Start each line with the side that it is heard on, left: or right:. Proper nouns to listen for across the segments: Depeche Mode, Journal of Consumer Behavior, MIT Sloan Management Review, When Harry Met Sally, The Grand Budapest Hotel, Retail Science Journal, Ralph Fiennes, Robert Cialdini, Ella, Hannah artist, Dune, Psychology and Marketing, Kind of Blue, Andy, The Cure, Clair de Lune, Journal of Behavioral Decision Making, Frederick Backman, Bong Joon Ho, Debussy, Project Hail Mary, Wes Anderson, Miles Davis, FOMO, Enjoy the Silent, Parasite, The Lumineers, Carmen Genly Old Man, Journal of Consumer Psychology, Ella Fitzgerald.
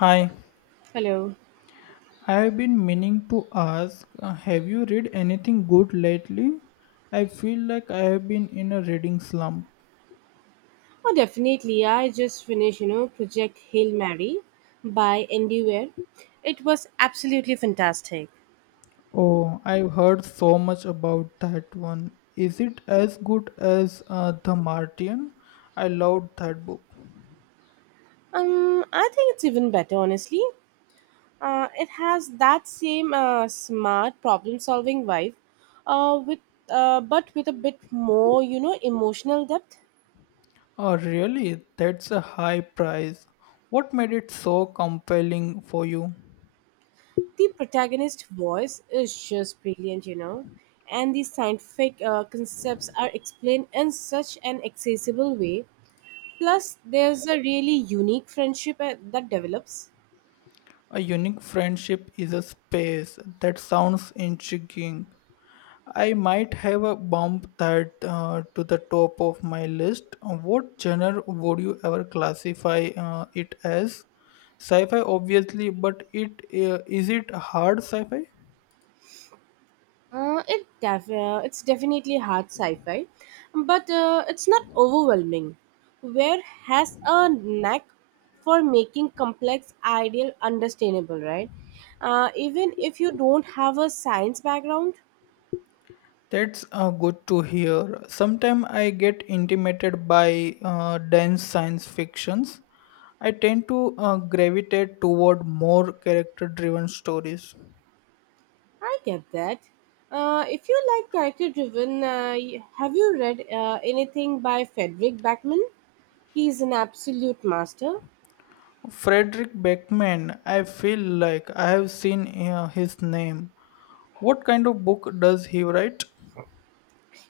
left: Hi,
right: Hello.
left: I have been meaning to ask, have you read anything good lately? I feel like I have been in a reading slump.
right: Oh, definitely. I just finished, you know, Project Hail Mary by Andy. It was absolutely fantastic.
left: Oh, I've heard so much about that one. Is it as good as The Martian? I loved that book.
right: I think it's even better, honestly. It has that same smart problem-solving vibe, with but with a bit more, you know, emotional depth.
left: Oh, really? That's a high price. What made it so compelling for you?
right: The protagonist's voice is just brilliant, you know, and the scientific concepts are explained in such an accessible way. Plus, there's a really unique friendship that develops.
left: A unique friendship is a space. That sounds intriguing. I might have a bump that to the top of my list. What genre would you ever classify it as? Sci-fi, obviously, but it is it hard sci-fi?
right: It's definitely hard sci-fi, but it's not overwhelming. Where has a knack for making complex ideal understandable, right? Even if you don't have a science background,
left: That's good to hear. Sometimes I get intimidated by dense science fictions. I tend to gravitate toward more character-driven stories.
right: I get that. If you like character-driven, have you read anything by Frederick Backman? He's an absolute master.
left: Frederick Beckman, I feel like I have seen his name. What kind of book does he write?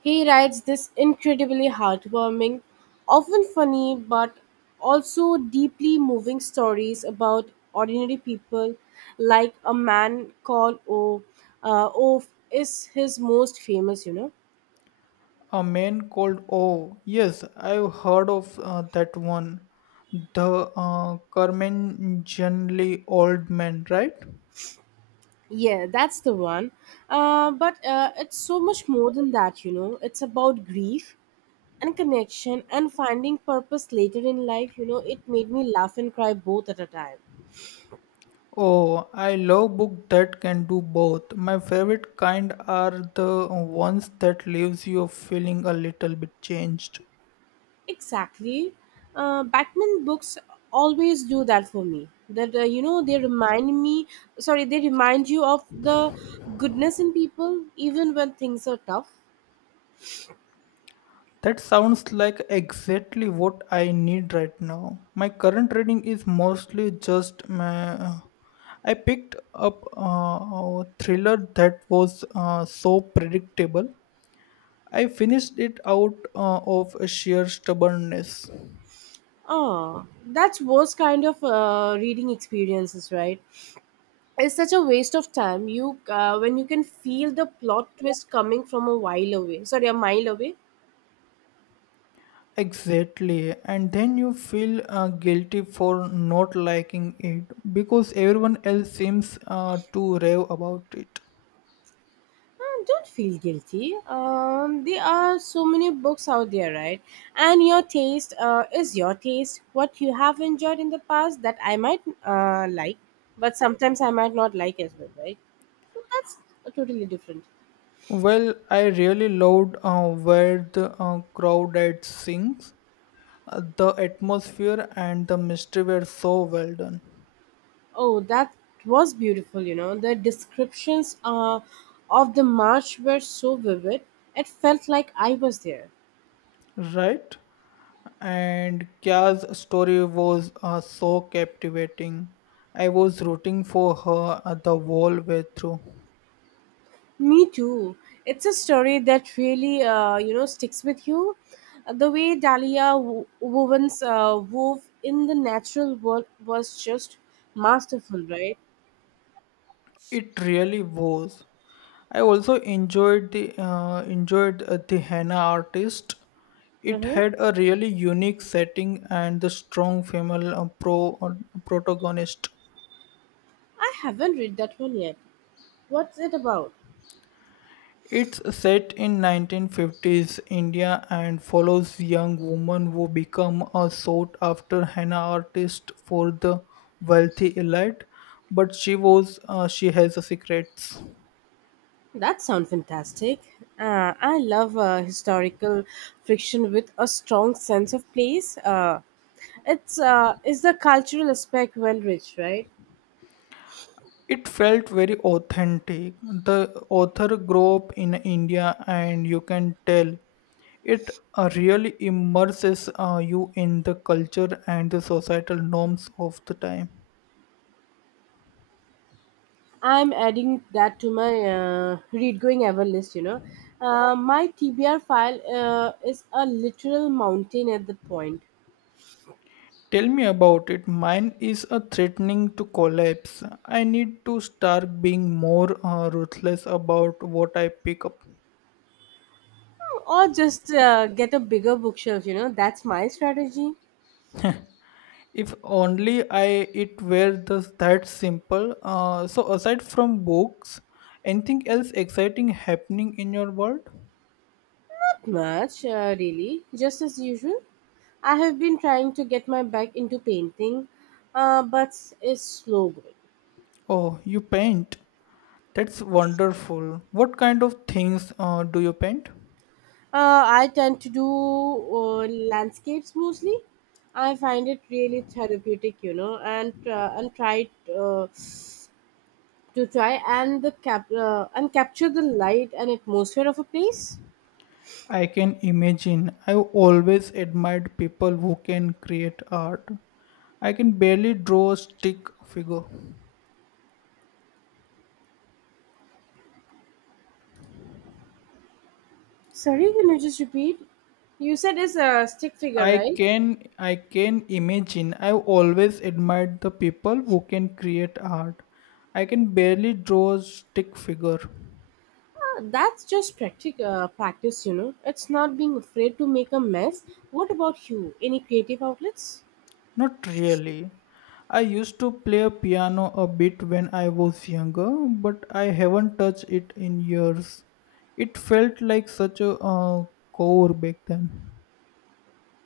right: He writes this incredibly heartwarming, often funny, but also deeply moving stories about ordinary people, like a man called O. O is his most famous.
left: A Man Called Oh, yes, I've heard of that one. The Carmen Genly Old Man, right?
right: Yeah, that's the one. But It's so much more than that, you know. It's about grief and connection and finding purpose later in life. It made me laugh and cry both at a time.
left: Oh, I love books that can do both. My favorite kind are the ones that leaves you feeling a little bit changed.
right: Exactly. Batman books always do that for me. They remind me. Sorry, they remind you of the goodness in people, even when things are tough.
left: That sounds like exactly what I need right now. My current trading is mostly just my. I picked up a thriller that was so predictable. I finished it out of sheer stubbornness.
right: Oh, that's worst kind of reading experiences, right? It's such a waste of time. You When you can feel the plot twist coming from a while away. Sorry, a mile away.
left: Exactly, and then you feel guilty for not liking it because everyone else seems to rave about it.
right: Don't feel guilty. There are so many books out there, right? And your taste is your taste. What you have enjoyed in the past that I might like, but sometimes I might not like as well, right? So that's totally different.
left: Well, I really loved where the crowd at sings. The atmosphere and the mystery were so well done,
right: Oh, that was beautiful, you know. The descriptions of the march were so vivid, it felt like I was there.
left: right? And Kya's story was so captivating. I was rooting for her at the whole way through.
right: Me too. It's a story that really, you know, sticks with you. The way Dahlia wove in the natural world was just masterful, right?
left: It really was. I also enjoyed the Hannah artist. It
right: Mm-hmm.
left: had a really unique setting and the strong female protagonist.
right: I haven't read that one yet. What's it about?
left: It's set in 1950s India and follows young women who become a sought after henna artist for the wealthy elite, but she has a secrets.
right: That sounds fantastic. I love historical fiction with a strong sense of place. It's Is the cultural aspect well rich, right?
left: It felt very authentic. The author grew up in India, and you can tell it really immerses you in the culture and the societal norms of the time.
right: I'm adding that to my read going ever list, you know. My TBR file is a literal mountain at the point.
left: Tell me about it. Mine is a threatening to collapse. I need to start being more ruthless about what I pick up.
right: Or just get a bigger bookshelf, you know. That's my strategy.
left: If only I, it were thus that simple. So aside from books, anything else exciting happening in your world?
right: Not much, really. Just as usual. I have been trying to get my back into painting, but it's slow going.
left: Oh, you paint. That's wonderful. What kind of things do you paint?
right: I tend to do landscapes mostly. I find it really therapeutic, you know, and tried to try and the cap and capture the light and atmosphere of a place.
left: I can imagine. I've always admired people who can create art. I can barely draw a stick figure.
right: Sorry, can you just repeat? You said it's a stick figure,
left: I
right: right?
left: can I can imagine. I've always admired the people who can create art. I can barely draw a stick figure.
right: That's just practice, you know. It's not being afraid to make a mess. What about you? Any creative outlets?
left: Not really. I used to play a piano a bit when I was younger, but I haven't touched it in years. It felt like such a core back then.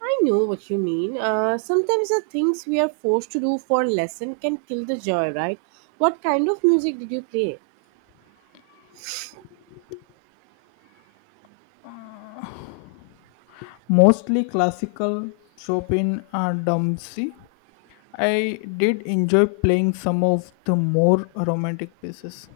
right: I know what you mean. Sometimes the things we are forced to do for lesson can kill the joy, right? What kind of music did you play?
left: Mostly classical, Chopin and Debussy. I did enjoy playing some of the more romantic pieces.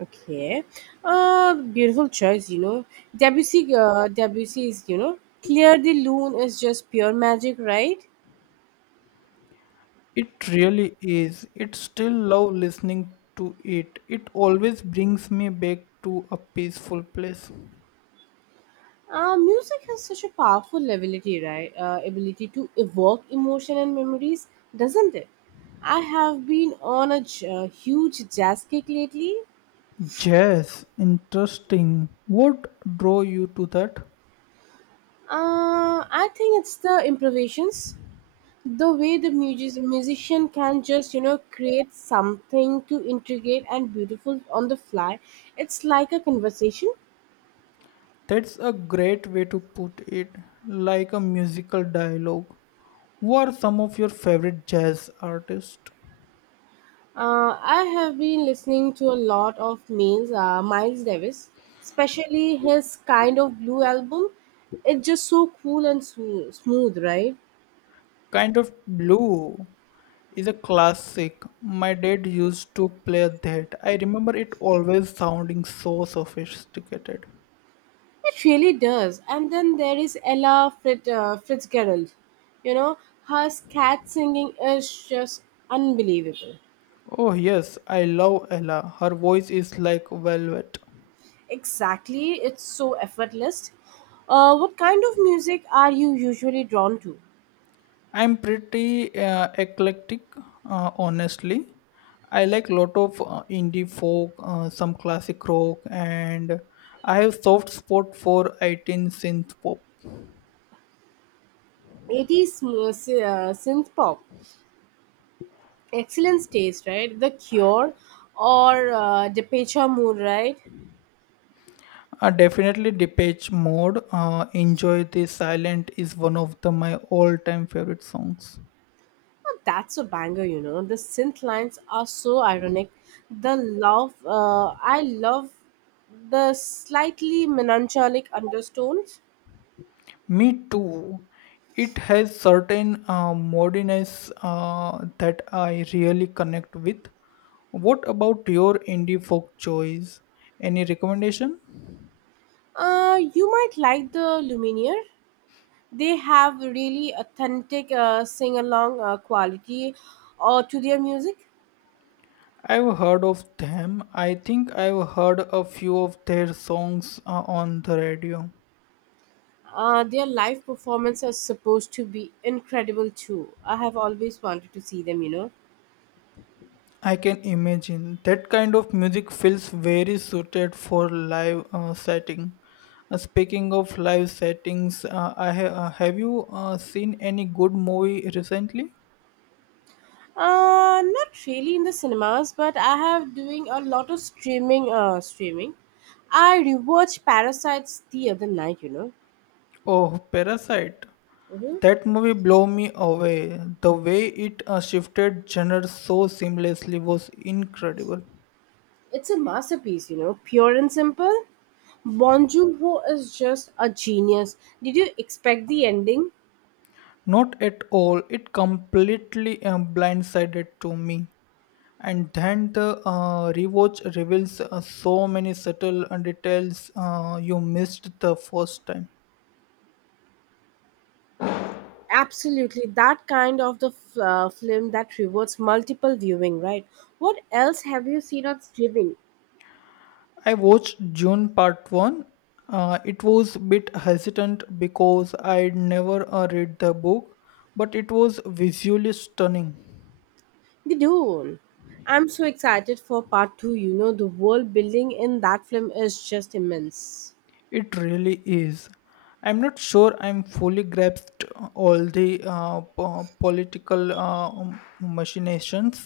right: Okay. Beautiful choice, you know. Debussy is, you know, Clear the Lune is just pure magic, right?
left: It really is. It still love listening to it. It always brings me back to a peaceful place.
right: Music has such a powerful ability, right? Ability to evoke emotion and memories, doesn't it? I have been on a huge jazz kick lately.
left: Jazz, interesting. What draw you to that?
right: I think it's the improvisations. The way the musician can just, you know, create something to intricate and beautiful on the fly. It's like a conversation.
left: That's a great way to put it, like a musical dialogue. Who are some of your favorite jazz artists?
right: I have been listening to a lot of Miles Davis, especially his Kind of Blue album. It's just so cool and smooth, right.
left: Kind of Blue is a classic. My dad used to play that. I remember it always sounding so sophisticated.
right: It really does, and then there is Fitzgerald, you know, her scat singing is just unbelievable.
left: Oh, yes, I love Ella. Her voice is like velvet.
right: Exactly, it's so effortless. What kind of music are you usually drawn to?
left: I'm pretty eclectic, honestly. I like lot of indie folk, some classic rock, and I have soft spot for 18 synth pop.
right: 80s synth pop. Excellent taste, right? The Cure or Depeche Mode, right?
left: Definitely Depeche Mode. Enjoy the Silent is one of the my all-time favorite songs.
right: Oh, that's a banger, you know. The synth lines are so ironic. I love the slightly melancholic undertones.
left: Me too. It has certain moodiness that I really connect with. What about your indie folk choice? Any recommendation?
right: You might like the Lumineer. They have really authentic sing along quality to their music.
left: I've heard of them. I think I've heard a few of their songs on the radio.
right: Their live performance is supposed to be incredible too. I have always wanted to see them, you know.
left: I can imagine that kind of music feels very suited for live setting. Speaking of live settings, have you seen any good movie recently?
right: Not really in the cinemas, but I have doing a lot of streaming. I rewatched Parasites the other night. You know,
left: Oh, Parasite.
right: hmm,
left: That movie blew me away. The way it shifted genres so seamlessly was incredible.
right: it's a masterpiece. You know, pure and simple. Bon Joon Ho is just a genius. Did you expect the ending?
left: Not at all. It completely blindsided to me, and then the rewatch reveals so many subtle details you missed the first time.
right: Absolutely, that kind of the film that rewards multiple viewing, right? What else have you seen on streaming?
left: I watched June part 1. It was bit hesitant because I'd never read the book, but it was visually stunning.
right: The Dune. I'm so excited for part two. You know, the world building in that film is just immense.
left: It really is. I'm not sure I'm fully grasped all the political machinations.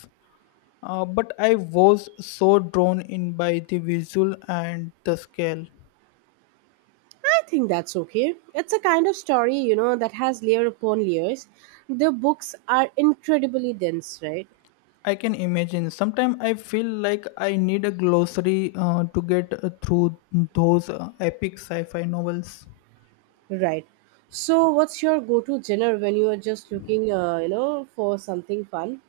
left: But I was so drawn in by the visual and the scale.
right: I think that's okay. It's a kind of story, you know, that has layer upon layers. The books are incredibly dense, right?
left: I can imagine. Sometimes I feel like I need a glossary to get through those epic sci fi novels.
right: Right. So, what's your go-to genre when you are just looking, you know, for something fun?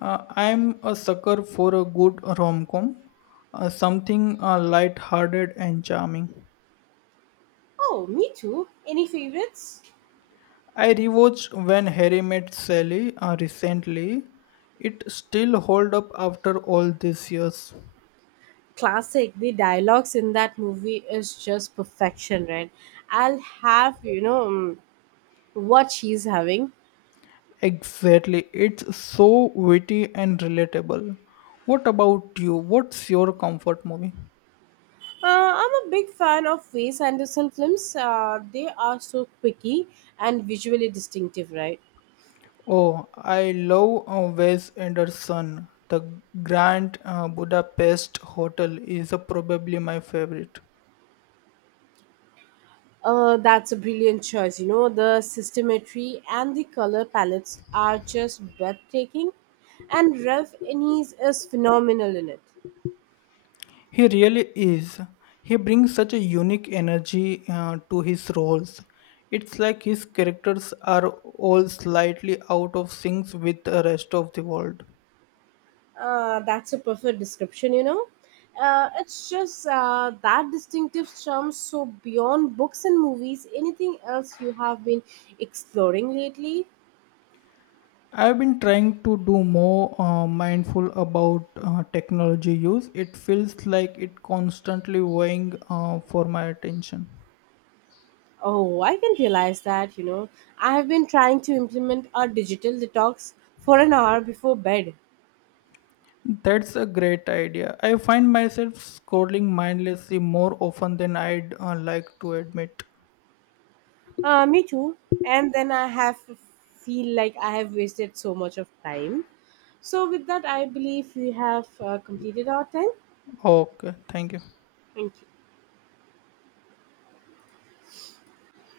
left: I'm a sucker for a good rom com, something light-hearted and charming.
right: Oh, me too. Any favorites?
left: I rewatched When Harry Met Sally recently. It still hold up after all these years.
right: Classic. The dialogues in that movie is just perfection, right? I'll have you know, mm, what she's having.
left: Exactly. It's so witty and relatable. What about you? What's your comfort movie?
right: I'm a big fan of Wes Anderson films. They are so quirky and visually distinctive, right?
left: Oh, I love Wes Anderson. The Grand Budapest Hotel is probably my favorite.
right: That's a brilliant choice, you know, the systemetry and the color palettes are just breathtaking, and Ralph Innes is phenomenal in it.
left: He really is. He brings such a unique energy to his roles. It's like his characters are all slightly out of sync with the rest of the world.
right: That's a perfect description, you know. It's just that distinctive charm. So, beyond books and movies, anything else you have been exploring lately?
left: I've been trying to do more mindful about technology use. It feels like it constantly weighing for my attention.
right: Oh, I can realize that, you know. I have been trying to implement a digital detox for an hour before bed.
left: That's a great idea. I find myself scrolling mindlessly more often than I'd like to admit.
right: Me too. And then I have feel like I have wasted so much of time. So, with that, I believe we have completed our time.
left: Okay, thank you.
right: Thank you.